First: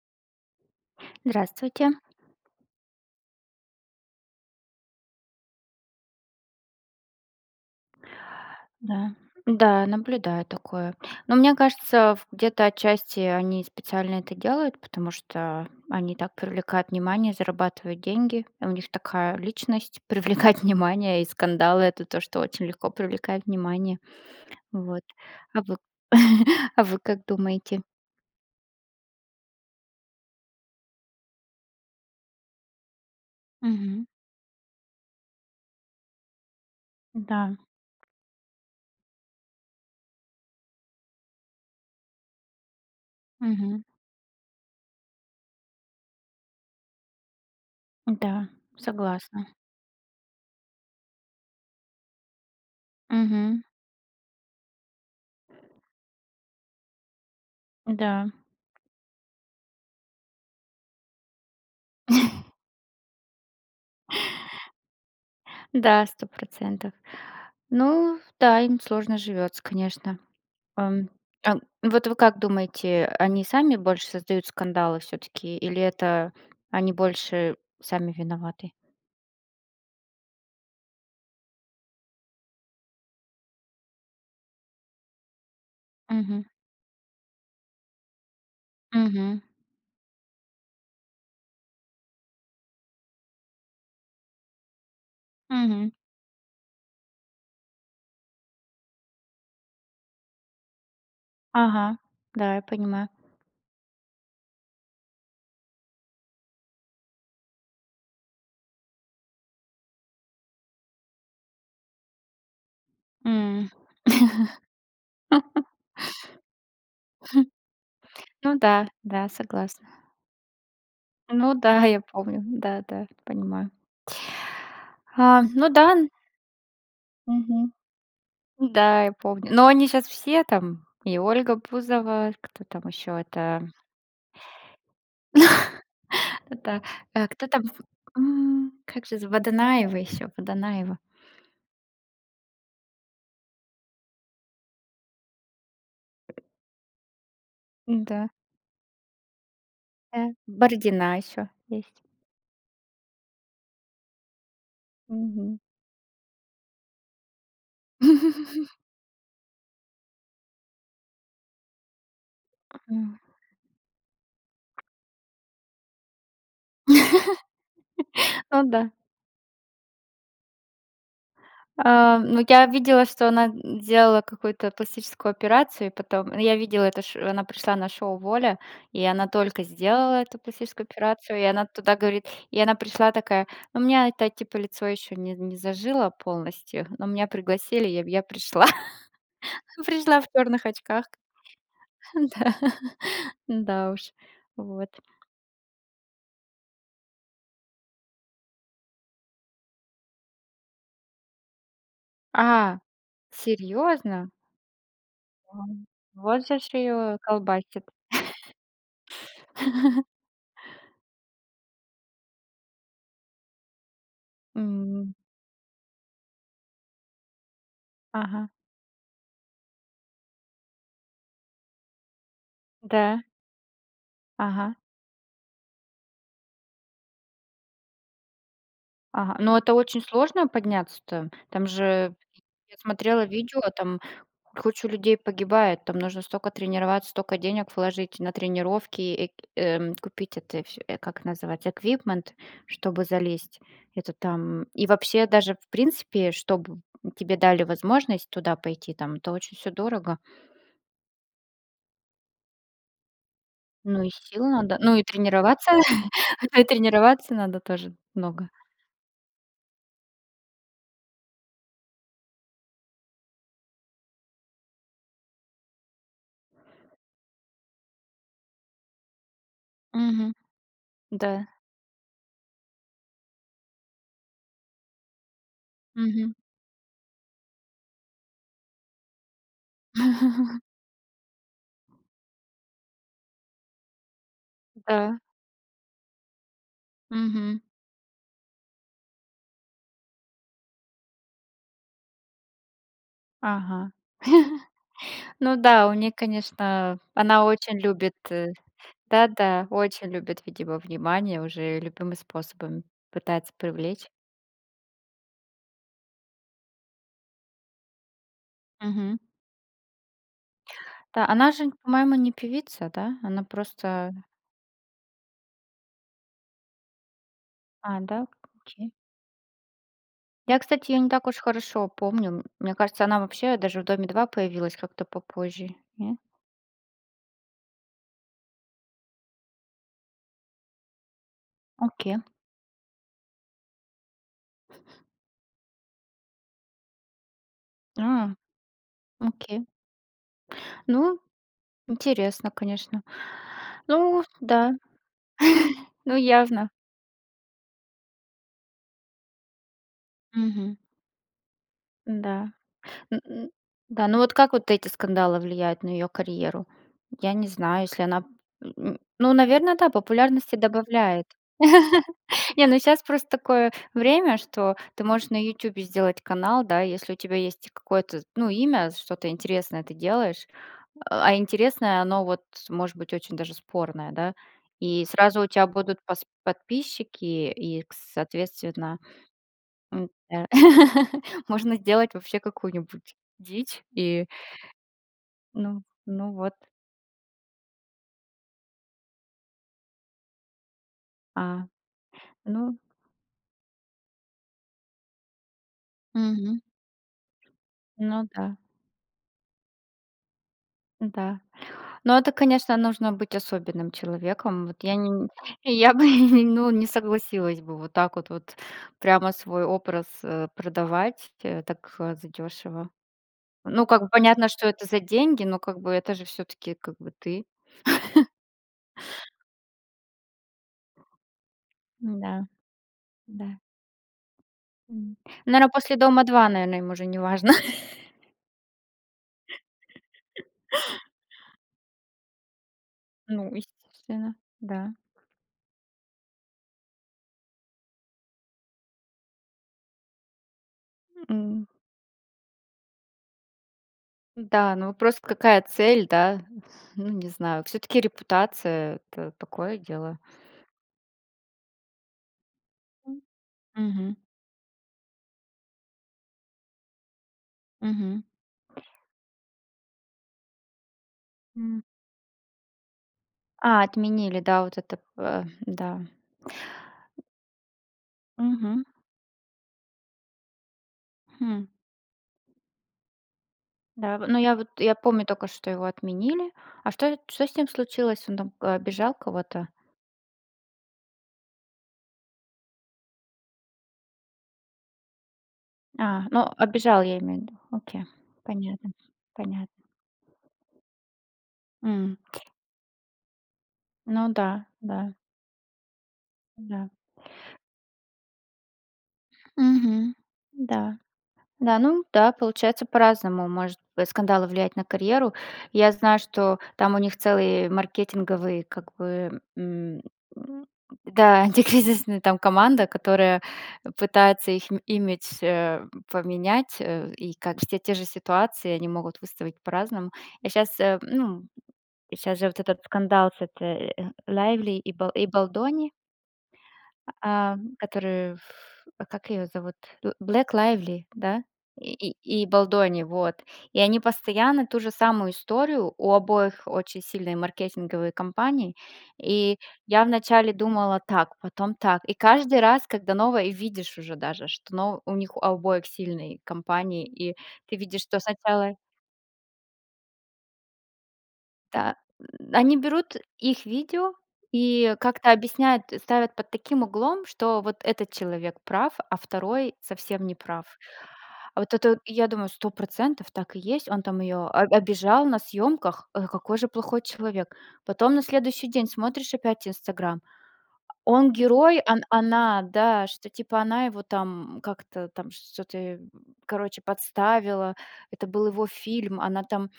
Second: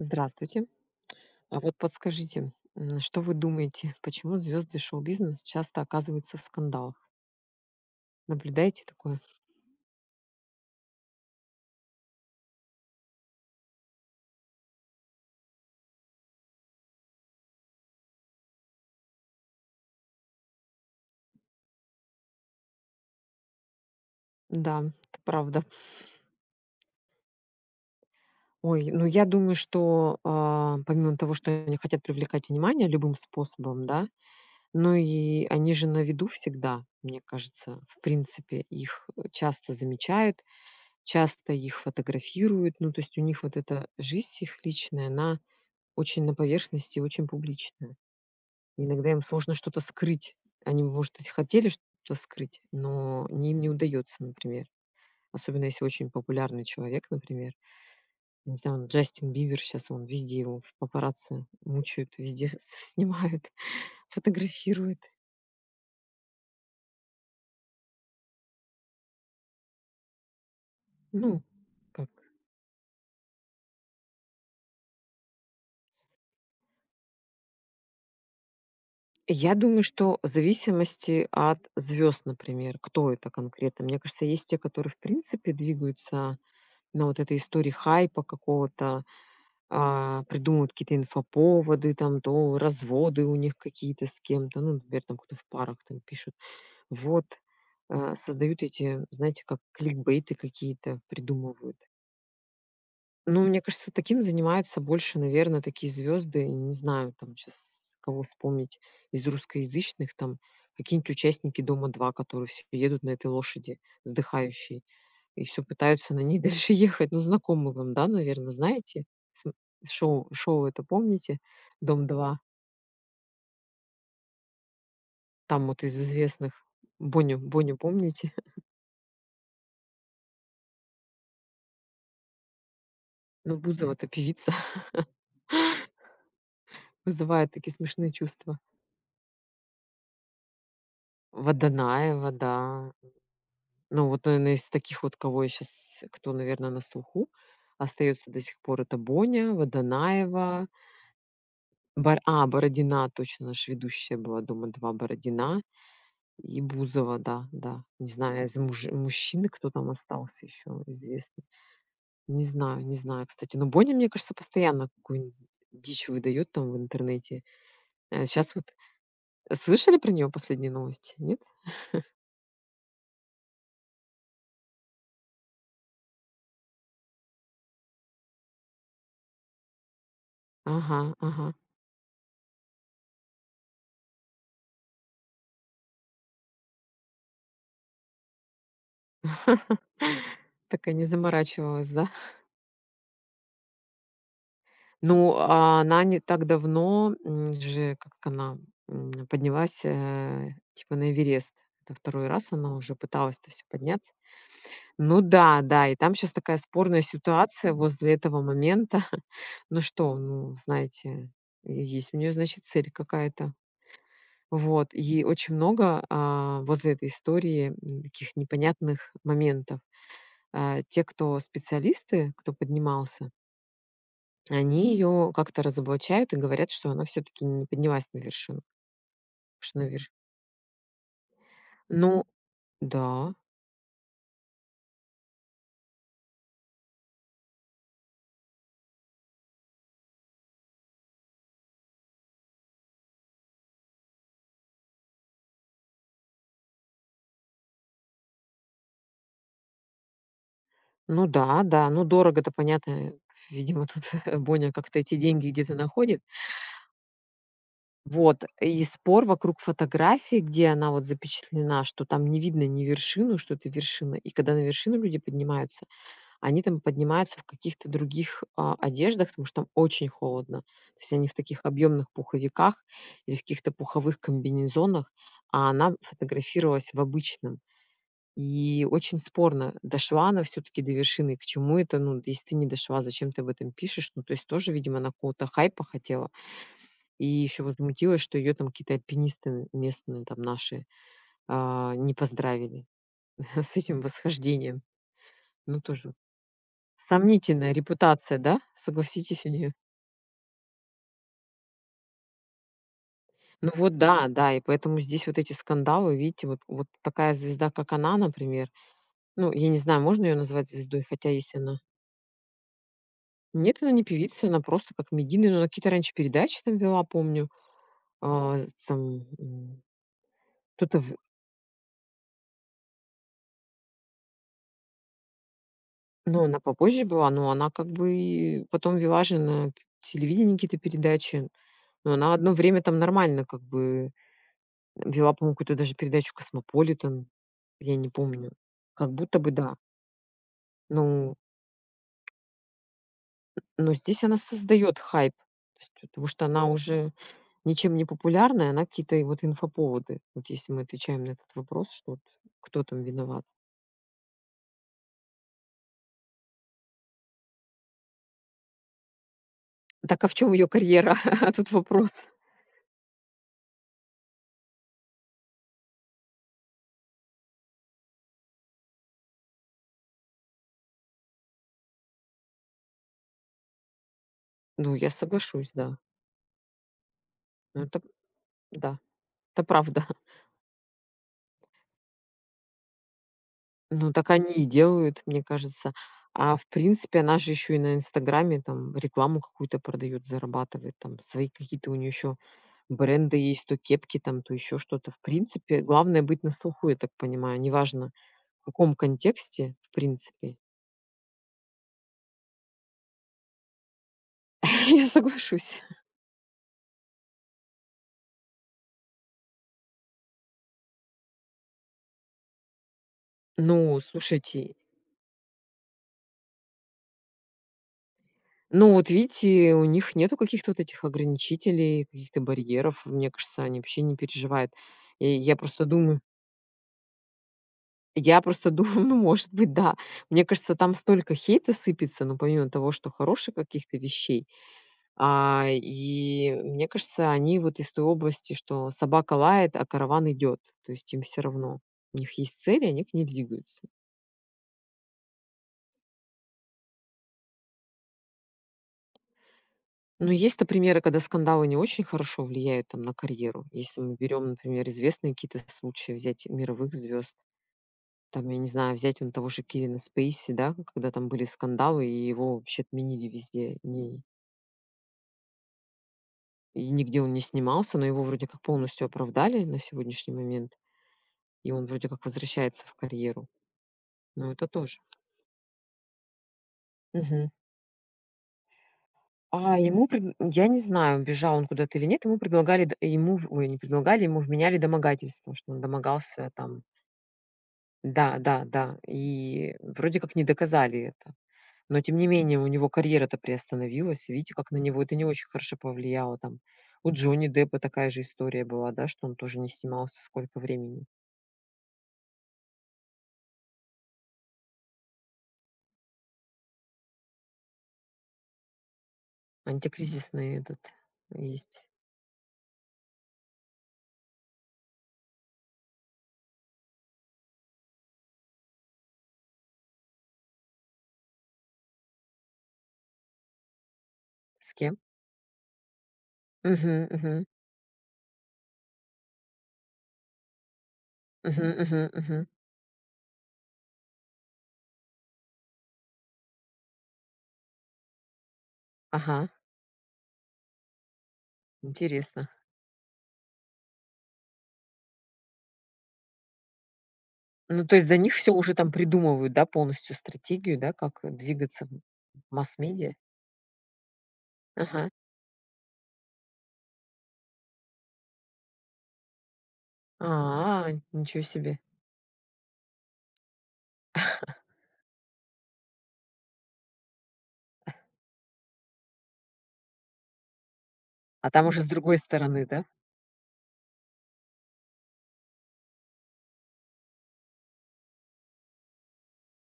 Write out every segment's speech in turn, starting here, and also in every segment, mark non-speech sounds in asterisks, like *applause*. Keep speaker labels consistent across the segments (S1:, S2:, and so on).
S1: Здравствуйте. *clicks tongue* А вот
S2: Здравствуйте.
S1: подскажите, м, что вы думаете, почему звезды шоу-бизнеса часто оказываются в скандалах? Наблюдайте
S2: Да.
S1: такое?
S2: Да, наблюдаю такое. Но мне кажется, в где-то отчасти они специально это делают, потому что они так привлекают внимание, зарабатывают деньги. У них такая личность- привлекать внимание и скандалы это то, что очень легко привлекает внимание.
S1: Да.
S2: Вот.
S1: Это правда.
S2: А вы, *chuckles* а вы как думаете?
S1: Ой, ну я думаю, что, э, помимо того, что они хотят привлекать внимание любым способом,
S2: Мгм.
S1: да? Ну и они же на виду всегда, мне
S2: Да.
S1: кажется. В принципе, их, э, часто замечают, часто их фотографируют. Ну, то есть, у них вот
S2: Мгм.
S1: эта жизнь их личная, она очень на поверхности, очень публичная.
S2: Да,
S1: Иногда им
S2: согласна.
S1: сложно что-то скрыть. Они может быть хотели что-то скрыть, но не, им
S2: Мгм.
S1: не удаётся, например. Особенно, если очень популярный человек, например.
S2: Да.
S1: Не знаю, вот, Джастин Бибер сейчас вон везде его в папарацци мучают, везде
S2: *chuckles*
S1: с-снимают, фотографируют.
S2: Да, 100 %. Ну да, им сложно живётся, конечно. Эм,
S1: Ну.
S2: а, вот
S1: Как.
S2: вы как думаете, они сами больше создают скандалы всё-таки, или это, они больше сами виноваты?
S1: Я думаю, что в зависимости от звёзд, например. Кто это конкретно. Мне кажется есть те, которые в принципе двигаются
S2: Мгм.
S1: на вот этой истории хайпа какого-то,
S2: Мгм.
S1: э, придумывают какие-то инфоповоды там, то разводы у них какие-то с кем-то, ну например, кто в парах,
S2: Мгм.
S1: там, пишут. Вот. Э, создают эти, знаете, как кликбейты какие-то придумывают.
S2: Ага. Да, я понимаю.
S1: Но мне кажется таким занимается больше, наверное, такие звезды, не знаю там, щас кого вспомнить из русскоязычных, там, какие-нибудь участники "Дома-2", которые всё едут на этой
S2: М.
S1: лошади, сдыхающей, и всё
S2: *laughs*
S1: пытаются на ней дальше ехать. Ну знакомы вам, да,
S2: *chuckles*
S1: наверное,
S2: Ну да,
S1: знаете?
S2: да.
S1: См
S2: Согласна.
S1: шоу, шоу это помните,
S2: Ну да, я
S1: "Дом-2"?
S2: помню. Да, да. Понимаю. *inhales* А.
S1: Там
S2: Ну
S1: вот
S2: да,
S1: из
S2: н
S1: известных. Боню,
S2: Мгм.
S1: Боню помните? *laughs*
S2: Да, я помню. Но они щас все, там? И Ольга Бузова, кто там ещё
S1: Ну
S2: это.
S1: Бузова-то певица.
S2: *chuckles* Да.
S1: *laughs*
S2: Э, кто
S1: Вызывает
S2: там
S1: такие
S2: в,
S1: смешные чувства.
S2: м, как же зва Водонаева ещё, Водонаева?
S1: Водонаева, да. Ну, вот, наверное из таких вот, кого я щас, кто наверное на слуху,
S2: Да.
S1: остается до сих пор это Боня,
S2: Да.
S1: Водонаева
S2: Бородина ещё есть.
S1: бар а, Бородина. Точно! Она ж ведущая была "Дома 2",
S2: Мгм.
S1: Бородина и Бузова. Да, да. Не знаю, из муж мужчин кто там остался ещё известных. Не знаю, не
S2: М.
S1: знаю. Кстати, но Боня мне кажется постоянно какую-нибудь дичь выдает, там, в интернете. Э,
S2: *laughs*
S1: щас
S2: О
S1: вот.
S2: да.
S1: Э, слышали про нее последние новости, нет? *chuckles*
S2: Э, ну я видела, что она, м, сделала какую-то пластическую операцию, и потом. Ну я видела это ш что она пришла на шоу "Воля", и она только сделала эту пластическую
S1: Ага,
S2: операцию, и
S1: ага.
S2: она туда говорит. И она пришла такая: "У меня, это, типо лицо ещё не не зажило полностью, но меня пригласили и в, я пришла". Пришла в
S1: *laughs*
S2: чёрных
S1: Так и не
S2: очках.
S1: заморачивалась, да?
S2: Да. *laughs* Да уж. Вот.
S1: Ну, а, она не так давно, м, же как она, м, поднялась, э, типа на Эверест. Во 2 раз она
S2: А.
S1: уже пыталась, это всё, подняться.
S2: Серьёзно?
S1: Ну
S2: Ам,
S1: да-да и там щас
S2: вот
S1: такая
S2: же ш
S1: спорная
S2: её
S1: ситуация
S2: колбасит.
S1: возле этого момента. *chuckles* Ну
S2: *laughs*
S1: что, ну знаете, есть у неё значит цель какая-то. Вот,
S2: Мгм.
S1: и очень много, а, возле этой истории, м, таких
S2: Ага.
S1: непонятных моментов. Э, те, кто специалисты, кто
S2: Да.
S1: поднимался
S2: Ага.
S1: они её как-то разоблачают и говорят, что она всё-таки не поднялась на вершину.
S2: Ага. Но это
S1: Что на
S2: очень
S1: верш
S2: сложно подняться-то. Там же,
S1: Ну
S2: я смотрела
S1: да.
S2: видео, там куча людей погибает. Там нужно стока тренироваться, стока денег вложить на тренировки и, э, купить это всё, э, как называется, equipment, чтобы залезть. Это там. И вообще, даже в принципе, чтобы тебе дали возможность туда пойти, там, это очень всё дорого.
S1: Ну да, да. Ну дорого-то понятно, э. Видимо тут
S2: Ну и
S1: *chuckles*
S2: сил
S1: Боня
S2: надо, ну
S1: как-то
S2: и
S1: эти деньги
S2: тренироваться,
S1: где-то находит.
S2: *laughs* ну и тренирваться надо тоже
S1: Вот,
S2: много.
S1: и спор вокруг фотографии, где она, вот, запечатлена, что там не видно ни вершину, что это вершина. И когда на вершину люди поднимаются, они там поднимаются в каких-то других, а, одеждах, потому что там очень
S2: Мгм.
S1: холодно. То есть они в
S2: Да.
S1: таких объёмных пуховиках, или в каких-то пуховых комбинезонах, а она
S2: Мгм.
S1: фотографировалась в обычном. И очень спорно: дошла она
S2: *laughs*
S1: всё-таки до вершины? К чему это? Ну, если ты не дошла, зачем ты об этом пишешь? Ну то есть тоже, видимо, она
S2: Да.
S1: какого-то хайпа хотела. И
S2: Мгм.
S1: ещё возмутилась, что её там какие-то альпинисты местные, там, наши, а, не поздравили с
S2: Ага.
S1: этим восхождением.
S2: *laughs* Ну
S1: Ну
S2: да, у
S1: тоже.
S2: них, конечно, она
S1: Сомнительная
S2: очень любит.
S1: репутация, да? Согласитесь у
S2: Да-да.
S1: неё?
S2: Очень любит, видимо, внимание, уже любыми способами пытается
S1: Ну вот
S2: привлечь.
S1: да, да. И поэтому здесь вот эти скандалы. Видите вот вот такая звезда как она, например.
S2: Мгм.
S1: Ну, я не знаю, можно её назвать звездой,
S2: Да,
S1: хотя
S2: она
S1: если
S2: же,
S1: она
S2: по-моему, не певица, да? Она
S1: Нет, она не
S2: просто.
S1: певица. Она просто как медийная. Ну, она какие-то раньше передачи, там, вела, помню.
S2: А, да?
S1: Э,
S2: Окей.
S1: там.
S2: Я, кстати,
S1: Кто-то
S2: её не
S1: в
S2: так уж хорошо помню. Мне кажется, она вообще даже в "Доме-2" появилась как-то попозже, нет?
S1: Ну она попозже была. Но она как бы, и, потом вела же на п телевидении какие-то передачи. Ну,
S2: Окей.
S1: она одно время, там, нормально как бы, э, вела помню какую-то даже передачу Cosmopolitan. Я не
S2: А.
S1: помню. Как будто бы
S2: Окей.
S1: да.
S2: Ну,
S1: Ну.
S2: интересно, конечно. *inhales*
S1: Н но здесь
S2: Ну
S1: она
S2: да.
S1: создает хайп, то есть
S2: *chuckles* Ну
S1: потому что она
S2: явно.
S1: уже ничем не популярна, и она какие-то и, вот, инфоповоды. Вот если
S2: Мгм.
S1: мы отвечаем на этот вопрос, что вот
S2: Да.
S1: "кто там виноват?"
S2: М, да, ну вот как вот эти скандалы влияют на её карьеру? Я не знаю, если она, м. Ну наверное, да.
S1: Так а в чём
S2: Популярности
S1: её карьера?
S2: добавляет.
S1: *laughs* А тут
S2: *laughs*
S1: вопрос.
S2: Не, ну щас просто такое время, что ты можешь на "Ютубе" сделать канал, да, если у тебя есть какое-то, ну, имя, что-то интересное ты делаешь, э, а интересное, оно, вот, может быть очень даже спорное, да?
S1: Ну
S2: И
S1: я
S2: сразу у тя
S1: соглашусь, да.
S2: будут пос подписчики и
S1: Ну
S2: к
S1: так. Да.
S2: соответственно,
S1: Это правда.
S2: м,
S1: *chuckles*
S2: э, *laughs* можно сделать вообще какую-нибудь дичь
S1: Ну
S2: и,
S1: так они и делают, мне
S2: ну.
S1: кажется.
S2: Ну вот.
S1: А в принципе, она же ещё и на "Инстаграме", там, рекламу какую-то продает, зарабатывает, там, свои
S2: А.
S1: какие-то у неё ещё
S2: Ну.
S1: бренды есть, то кепки там, то ещё что-то. В принципе, главное быть на
S2: Мгм.
S1: слуху, я так понимаю. Неважно
S2: Ну да.
S1: в каком контексте, в принципе.
S2: Да. Но это, конечно, нужно быть особенным человеком. Вот
S1: *laughs*
S2: я
S1: Я
S2: не не.
S1: соглашусь.
S2: Я бы ну не согласилась бы вот так, вот прямо свой образ, э, продавать, э, так, э, задёшево. Ну
S1: Ну,
S2: как бы понятно, что
S1: слушайте.
S2: это за деньги, но как бы это же всё-таки как бы ты. *chuckles*
S1: Ну вот видите, у них нету каких-то вот этих ограничителей, каких-то
S2: М-да.
S1: барьеров. Мне
S2: Да.
S1: кажется они вообще не переживают.
S2: М,
S1: И я
S2: наверное,
S1: просто
S2: после
S1: думаю
S2: "Дома-2", наверное, им уже не важно. *chuckles*
S1: я просто дум *chuckles* ну может быть, да. Мне
S2: *laughs*
S1: кажется там столько хейта сыпется, но помимо того, что
S2: Ну
S1: хороших каких-то
S2: естественно.
S1: вещей,
S2: Да.
S1: а, и, мне кажется они вот из той области что собака лает, а караван идёт. То есть им всё
S2: М.
S1: равно. У них есть цель, и они к ней двигаются.
S2: Да, ну просто какая цель, да? Ну, не знаю. Всё-таки репутация- это такое дело.
S1: Ну есть-то примеры, когда скандалы не очень хорошо влияют, там, на карьеру. Если
S2: Мгм.
S1: мы берем, например, известные какие-то случаи, взять мировых звёзд.
S2: Мгм.
S1: Там, я не знаю, взять он того же Кевина Спейси, да, когда там были
S2: М.
S1: скандалы, и его вообще отменили везде,
S2: А,
S1: не
S2: отменили, да. Вот этот, э, да.
S1: И нигде он не снимался. Но его, вроде как,
S2: Мгм.
S1: полностью оправдали на сегодняшний момент.
S2: Хм.
S1: И он вроде как возвращается в карьеру.
S2: Да в но
S1: Но
S2: я
S1: это
S2: вот, я
S1: тоже.
S2: помню только, что его отменили. А что что
S1: Мгм.
S2: с ним случилось? Он там, э, обижал кого-то?
S1: А, ему предн м, я не знаю, бежал он куда-то или нет, ему предлагали д ему в, ой, не предлагали- ему вменяли домогательства. Что он
S2: А. Ну
S1: домогался, там.
S2: обижал, я имею ввиду. Окей.
S1: Да, да,
S2: Понятно.
S1: да.
S2: Понятно.
S1: И, э, вроде как не доказали это. Но тем
S2: М,
S1: не
S2: ть
S1: менее у него карьера-то
S2: Ну
S1: приостановилась. Видите
S2: да.
S1: как, на него
S2: Да.
S1: это не очень хорошо повлияло, там.
S2: Да.
S1: У Джонни Деппа такая же история была, да, что он тоже не
S2: Мгм.
S1: снимался сколько
S2: Да.
S1: времени.
S2: Да, ну да. Получается по-разному может бы скандалы влиять на карьеру. Я знаю, что там у них целый маркетинговый, как бы, м.
S1: Антикризисный этот
S2: Да.
S1: есть.
S2: Антикризисная, там, команда, которая пытается их имидж, э, поменять, э, и как все те же ситуации, они могут выставить по-разному. Я щас, э, ну. Щас же вот этот скандал с этой, э, Лайвли
S1: С
S2: и
S1: кем?
S2: ба и Бальдони.
S1: Мгм, мгм.
S2: А, которые ф ф а как её зовут? Б Блейк Лайвли, да?
S1: Мгм, мгм,
S2: И и
S1: мгм.
S2: Бальдони, вот. И они постоянно ту же самую историю, у обоих очень сильные маркетинговые кампании,
S1: Ага.
S2: и я вначале думала так, потом так, и
S1: Интересно.
S2: каждый раз, когда новое и видишь уже даже, что, ну, у них у обоих сильные кампании, и ты
S1: Ну то
S2: видишь,
S1: есть за
S2: что
S1: них всё
S2: сначала
S1: уже, там, придумывают, да, полностью стратегию, у да, как, э, двигаться.
S2: Да. Они
S1: Масс-медиа.
S2: берут их видео и
S1: Ага.
S2: как-то объясняют, э, ставят под таким углом, что вот этот человек прав, а второй совсем не прав.
S1: А. Ничё
S2: А вот
S1: себе.
S2: это вот, и я думаю: "100 % Так и есть. Он там её
S1: *chuckles*
S2: об обижал на съёмках. Э, какой же плохой человек!"
S1: *chuckles*
S2: Потом на следующий день смотришь опять "Инстаграм": он
S1: А там уже
S2: герой,
S1: с
S2: он
S1: другой
S2: она,
S1: стороны, да?
S2: да, что-то типа она его, там, как-то там, что-то, короче подставила. Это был его фильм, она там.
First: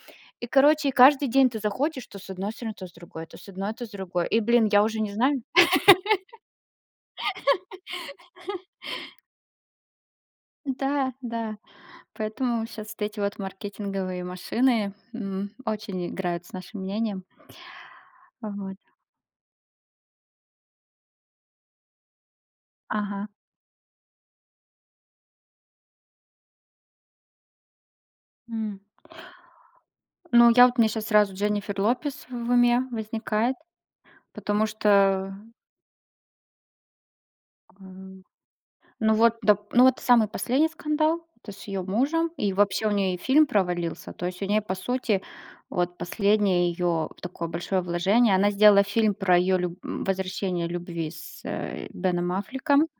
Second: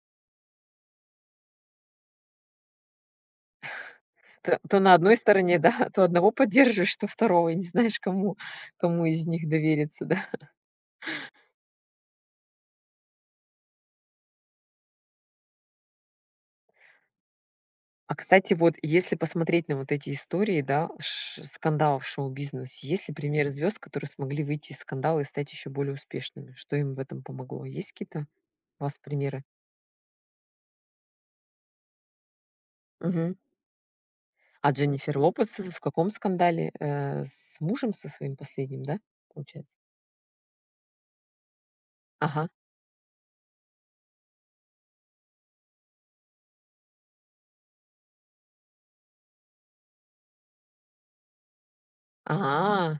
S2: И короче каждый день ты заходишь: то с одной стороны, то с другой, то с одной, то с другой. И,
S1: То
S2: блин,
S1: то
S2: я
S1: на
S2: уже не
S1: одной
S2: знаю.
S1: стороне, да, то одного поддержишь, то второго. И не знаешь, кому
S2: *laughs*
S1: кому из них довериться, да. *chuckles*
S2: Да, да. Поэтому щас вот эти вот маркетинговые машины, м, очень играют с нашим мнением.
S1: А кстати, вот
S2: Вот.
S1: если посмотреть на вот эти истории, да, ш ш скандалов в шоу-бизнесе, есть ли
S2: Ага.
S1: примеры звёзд, которые смогли выйти из скандала и стать ещё более успешными? Что им в этом помогло? Есть какие-то
S2: М.
S1: у вас примеры?
S2: Ну я вот, у меня щас сразу Дженнифер Лопес в уме
S1: Мгм.
S2: возникает, потому
S1: А Дженнифер
S2: что.
S1: Лопес, ф ф в каком скандале, э, с мужем со
S2: М.
S1: своим последним, да,
S2: Ну, вот,
S1: получается?
S2: доп ну, вот, самый последний скандал, то есть с её мужем,
S1: Ага.
S2: и вообще у неё и фильм провалился. То есть, у неё, по сути, вот, последнее её, такое большое вложение. Она сделала фильм про её люб м, возвращение любви с, э, Беном Аффлеком.
S1: А!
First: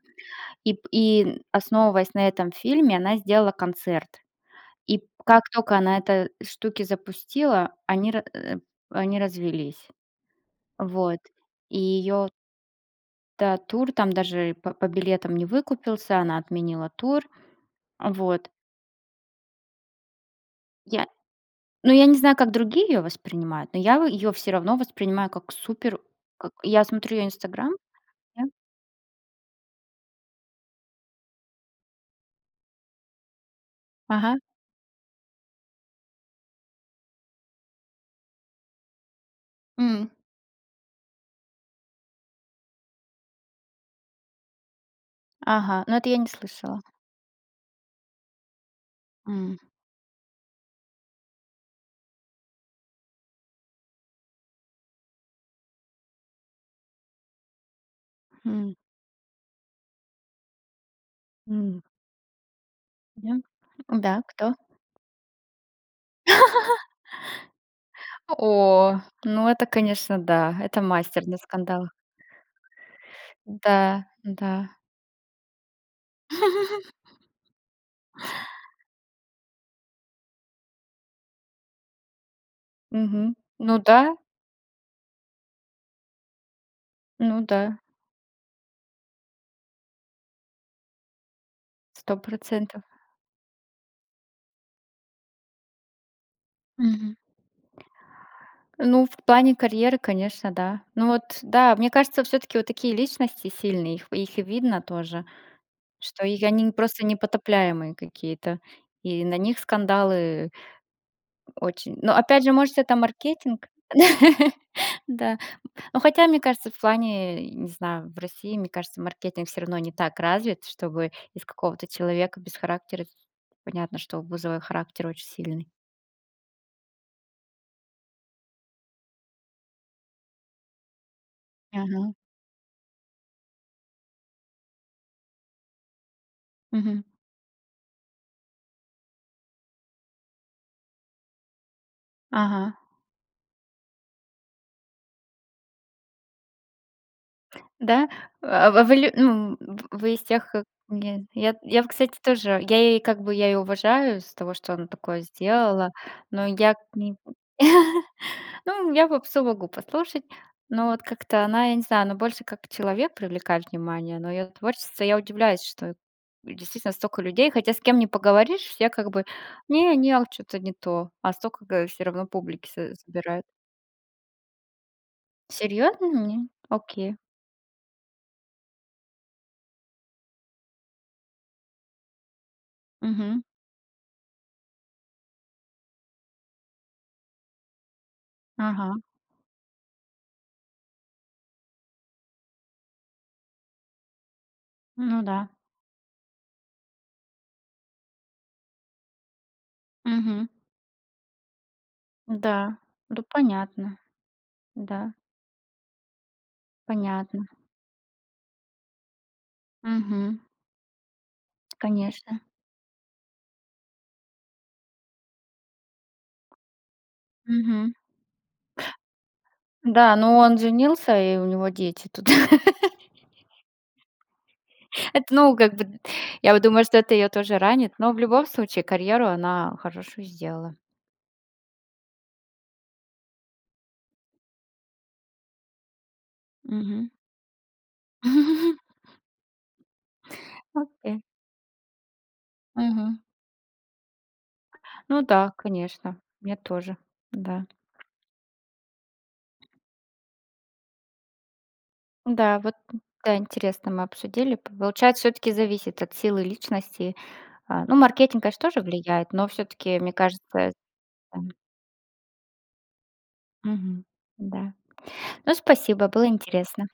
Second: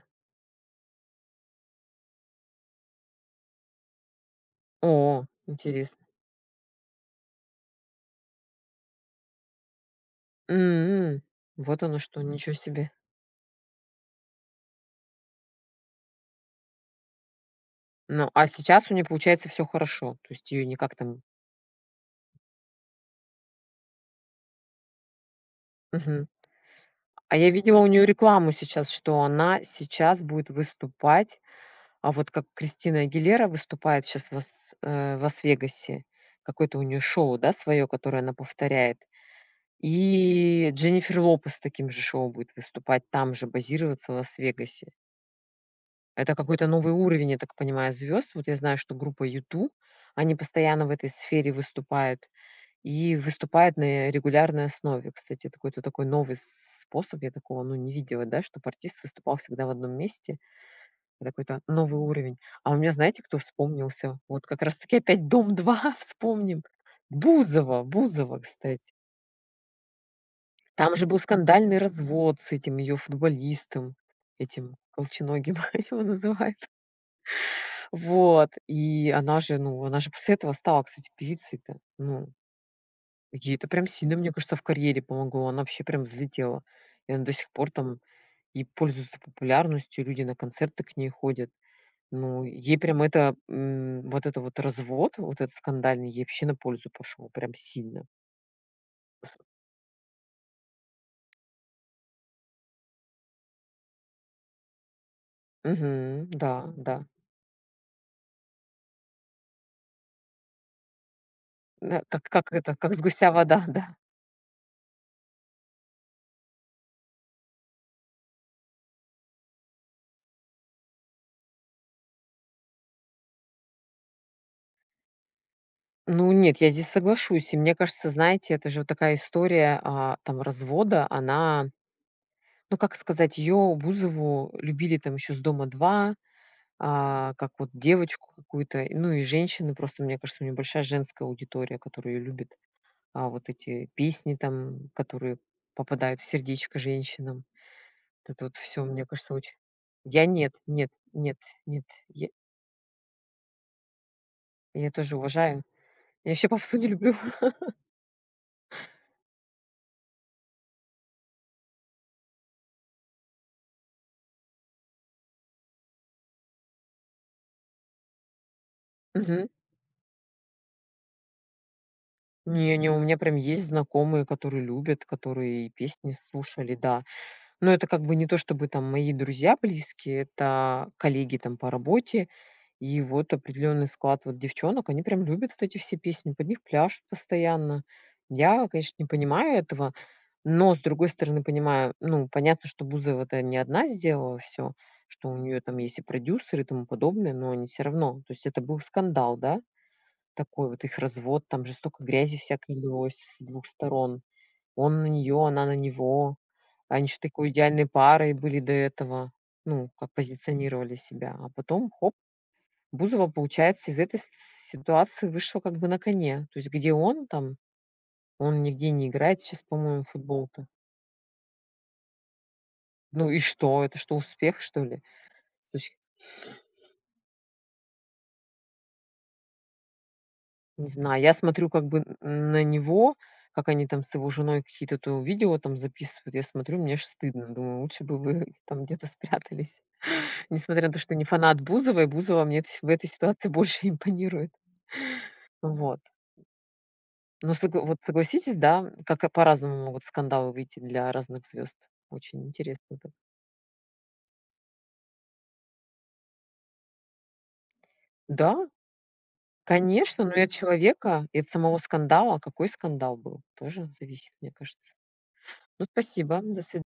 S2: И п и основываясь на этом фильме, она сделала концерт. И
S1: О,
S2: как только она
S1: интересно.
S2: эта штуки запустила, они ра, э, они развелись. Вот.
S1: М.
S2: И
S1: Вот оно что!
S2: её
S1: Ничё себе.
S2: Да, тур там, даже по по билетам не выкупился, она отменила тур.
S1: Ну а
S2: Вот.
S1: сейчас у неё получается всё хорошо? То есть её никак,
S2: Я
S1: там.
S2: ну я не знаю, как другие её воспринимают, но я, вот, её всё равно воспринимаю как супер.
S1: Мгм.
S2: Как я смотрю её
S1: А я
S2: "Инстаграм",
S1: видела у неё
S2: да.
S1: рекламу сейчас, что она сейчас будет выступать. А, вот как Кристина Агилера выступает щас в
S2: Ага.
S1: с э, в Лас-Вегасе. Какое-то у неё шоу, да, своё, которое она повторяет?
S2: М.
S1: И Дженнифер Лопес с таким же шоу будет выступать, там же, базироваться в Лас-Вегасе.
S2: Ага. Но это я не
S1: Это какой-то
S2: слышала.
S1: новый уровень, я так понимаю, звёзд. Вот я знаю, что группа
S2: М.
S1: U2- они постоянно в этой сфере выступают, и выступают на, э, регулярной основе. Кстати, это какой-то такой новый с способ. Я такого ну не видела, да, чтобы
S2: М.
S1: артист выступал всегда в одном месте. Это какой-то
S2: М.
S1: новый уровень. А у меня знаете кто
S2: Да.
S1: вспомнился?
S2: Да,
S1: Вот
S2: кто?
S1: как раз таки опять "Дом-2" вспомним.
S2: *laughs*
S1: Бузова, Бузова, кстати.
S2: О, ну это конечно да, это
S1: Там же был
S2: мастер для
S1: скандальный
S2: скандала.
S1: развод, с этим её футболистом.
S2: Да, да.
S1: Этим, "Колченогим" его называют.
S2: *laughs*
S1: Вот, и она же, ну, она же после этого стала, кстати, певицей то, ну.
S2: Мгм.
S1: Ей это
S2: Ну
S1: прям сильно,
S2: да.
S1: мне кажется, в карьере помогло. Она вообще прям взлетела. И она до
S2: Ну
S1: сих пор,
S2: да.
S1: там, и пользуется популярностью, и люди на концерты к ней ходят.
S2: сто
S1: Ну ей
S2: процентов.
S1: прям это, м, вот это вот развод, вот этот скандальный, ей вообще на пользу
S2: Мгм.
S1: пошёл, прям сильно.
S2: Ну, в
S1: С
S2: плане карьеры, конечно, да. Ну, вот, да. Мне кажется, всё-таки вот такие личности сильные, их их видно тоже, что
S1: Мгм.
S2: её они
S1: Да,
S2: не
S1: да.
S2: просто непотопляемые какие-то, и на них скандалы, очень.
S1: На,
S2: Но
S1: как
S2: опять
S1: как
S2: же,
S1: это,
S2: может
S1: как
S2: это
S1: с гуся вода,
S2: маркетинг.
S1: да?
S2: *laughs* Да. Но хотя, мне кажется, в плане, э, не знаю, в России, мне кажется, маркетинг всё равно не так развит, чтобы из какого-то человека без характера, с понятно, что у Бузовой характер очень сильный.
S1: Ну нет, я здесь соглашусь. И мне кажется, знаете, это же вот такая история, а, там, развода она,
S2: Мгм.
S1: ну как сказать? Её, Бузову, любили, там, ещё с "Дома-2".
S2: Мгм.
S1: А, как вот девочку какую-то, ну и женщины просто, мне кажется у неё большая женская аудитория, которая её любит.
S2: Ага.
S1: А вот эти песни там, которые попадают в сердечко женщинам.
S2: Да?
S1: Вот это
S2: Э,
S1: вот
S2: а, а
S1: всё
S2: вы
S1: мне
S2: лю
S1: кажется очень.
S2: ну в-вы из
S1: Я нет,
S2: тех, э,
S1: нет,
S2: не не
S1: нет,
S2: нет, я
S1: нет.
S2: вот кстати,
S1: Я.
S2: тоже, я ей как бы, я её уважаю из-за того, что она
S1: Я тоже
S2: такое
S1: уважаю.
S2: сделала,
S1: Я
S2: но,
S1: вообще
S2: я,
S1: попсу не люблю.
S2: н
S1: *laughs*
S2: ну я попсу могу послушать, но вот как-то она, я не знаю, она больше как человек привлекает внимание, но её творчество. Я удивляюсь, что действительно столько людей, хотя с кем не поговоришь, я как бы:
S1: Мгм.
S2: "Не, не, а вот чё-то не то". А столько, э, всё равно публики
S1: Не, не.
S2: с
S1: У меня прям
S2: собирает.
S1: есть знакомые, которые любят, которые и
S2: Серьезно?
S1: песни
S2: М.
S1: слушали.
S2: Ок.
S1: Да. Но это как бы не то, чтобы там мои друзья близкие. Это коллеги, там, по работе. И, вот,
S2: Мгм.
S1: определённый склад вот девчонок. Они прям любят вот эти все песни. Под них пляшут постоянно. Я, конечно,
S2: Ага.
S1: не понимаю этого, но с другой стороны, понимаю. Ну понятно, что Бузова это не одна сделала всё.
S2: Ну
S1: Что у
S2: да.
S1: неё там есть и продюсер, и тому подобное. Но они всё равно. То есть это был скандал, да?
S2: Мгм.
S1: Такой вот, их развод, там же столько грязи всякой
S2: Да.
S1: лилось
S2: Ну
S1: с 2
S2: понятно.
S1: сторон. Он на
S2: Да.
S1: неё, она на него. Они ещё
S2: Понятно.
S1: такой идеальной парой были до этого. Ну как
S2: Мгм.
S1: позиционировали себя, а потом- хоп!
S2: Конечно.
S1: Бузова, получается, из этой с ситуации вышла, как бы, на коне. То есть где он там...
S2: Мгм.
S1: Он нигде не играет щас по-моему в
S2: Да, ну он
S1: футбол-то.
S2: женился, и у него дети туда. *laughs*
S1: Ну и что? Это что успех что ли?
S2: Это наугад, вот.
S1: Слушай.
S2: Я вот думаю, может это её тоже ранит, но в любом случае карьеру она хорошую сделала.
S1: Не знаю. Я смотрю, как бы н на него, как они там с его женой какие-то то видео там записывают. Я смотрю, мне аж
S2: Мгм.
S1: стыдно, думаю: "Лучше бы вы,
S2: *laughs*
S1: там, где-то спрятались". Несмотря на то, что
S2: Окей.
S1: не фанат Бузовой, Бузова мне это с в этой
S2: Мгм.
S1: ситуации больше импонирует.
S2: Ну да,
S1: Вот.
S2: конечно. Мне тоже.
S1: Но
S2: Да.
S1: согл вот согласитесь, да? Как как по-разному могут скандалы выйти для разных звёзд. Очень
S2: Да вот,
S1: интересно.
S2: м, да интересно мы обсудили. Получается всё таки зависит от силы личности, а. Ну маркетинг
S1: Да.
S2: конечно тоже влияет, но всё таки мне
S1: Конечно. Ну и от
S2: кажется.
S1: человека,
S2: Да.
S1: и от самого скандала. Какой скандал был? Тоже
S2: Мгм.
S1: зависит, мне
S2: Да.
S1: кажется.
S2: Ну
S1: Ну
S2: спасибо. Было
S1: спасибо. До свид.
S2: интересно.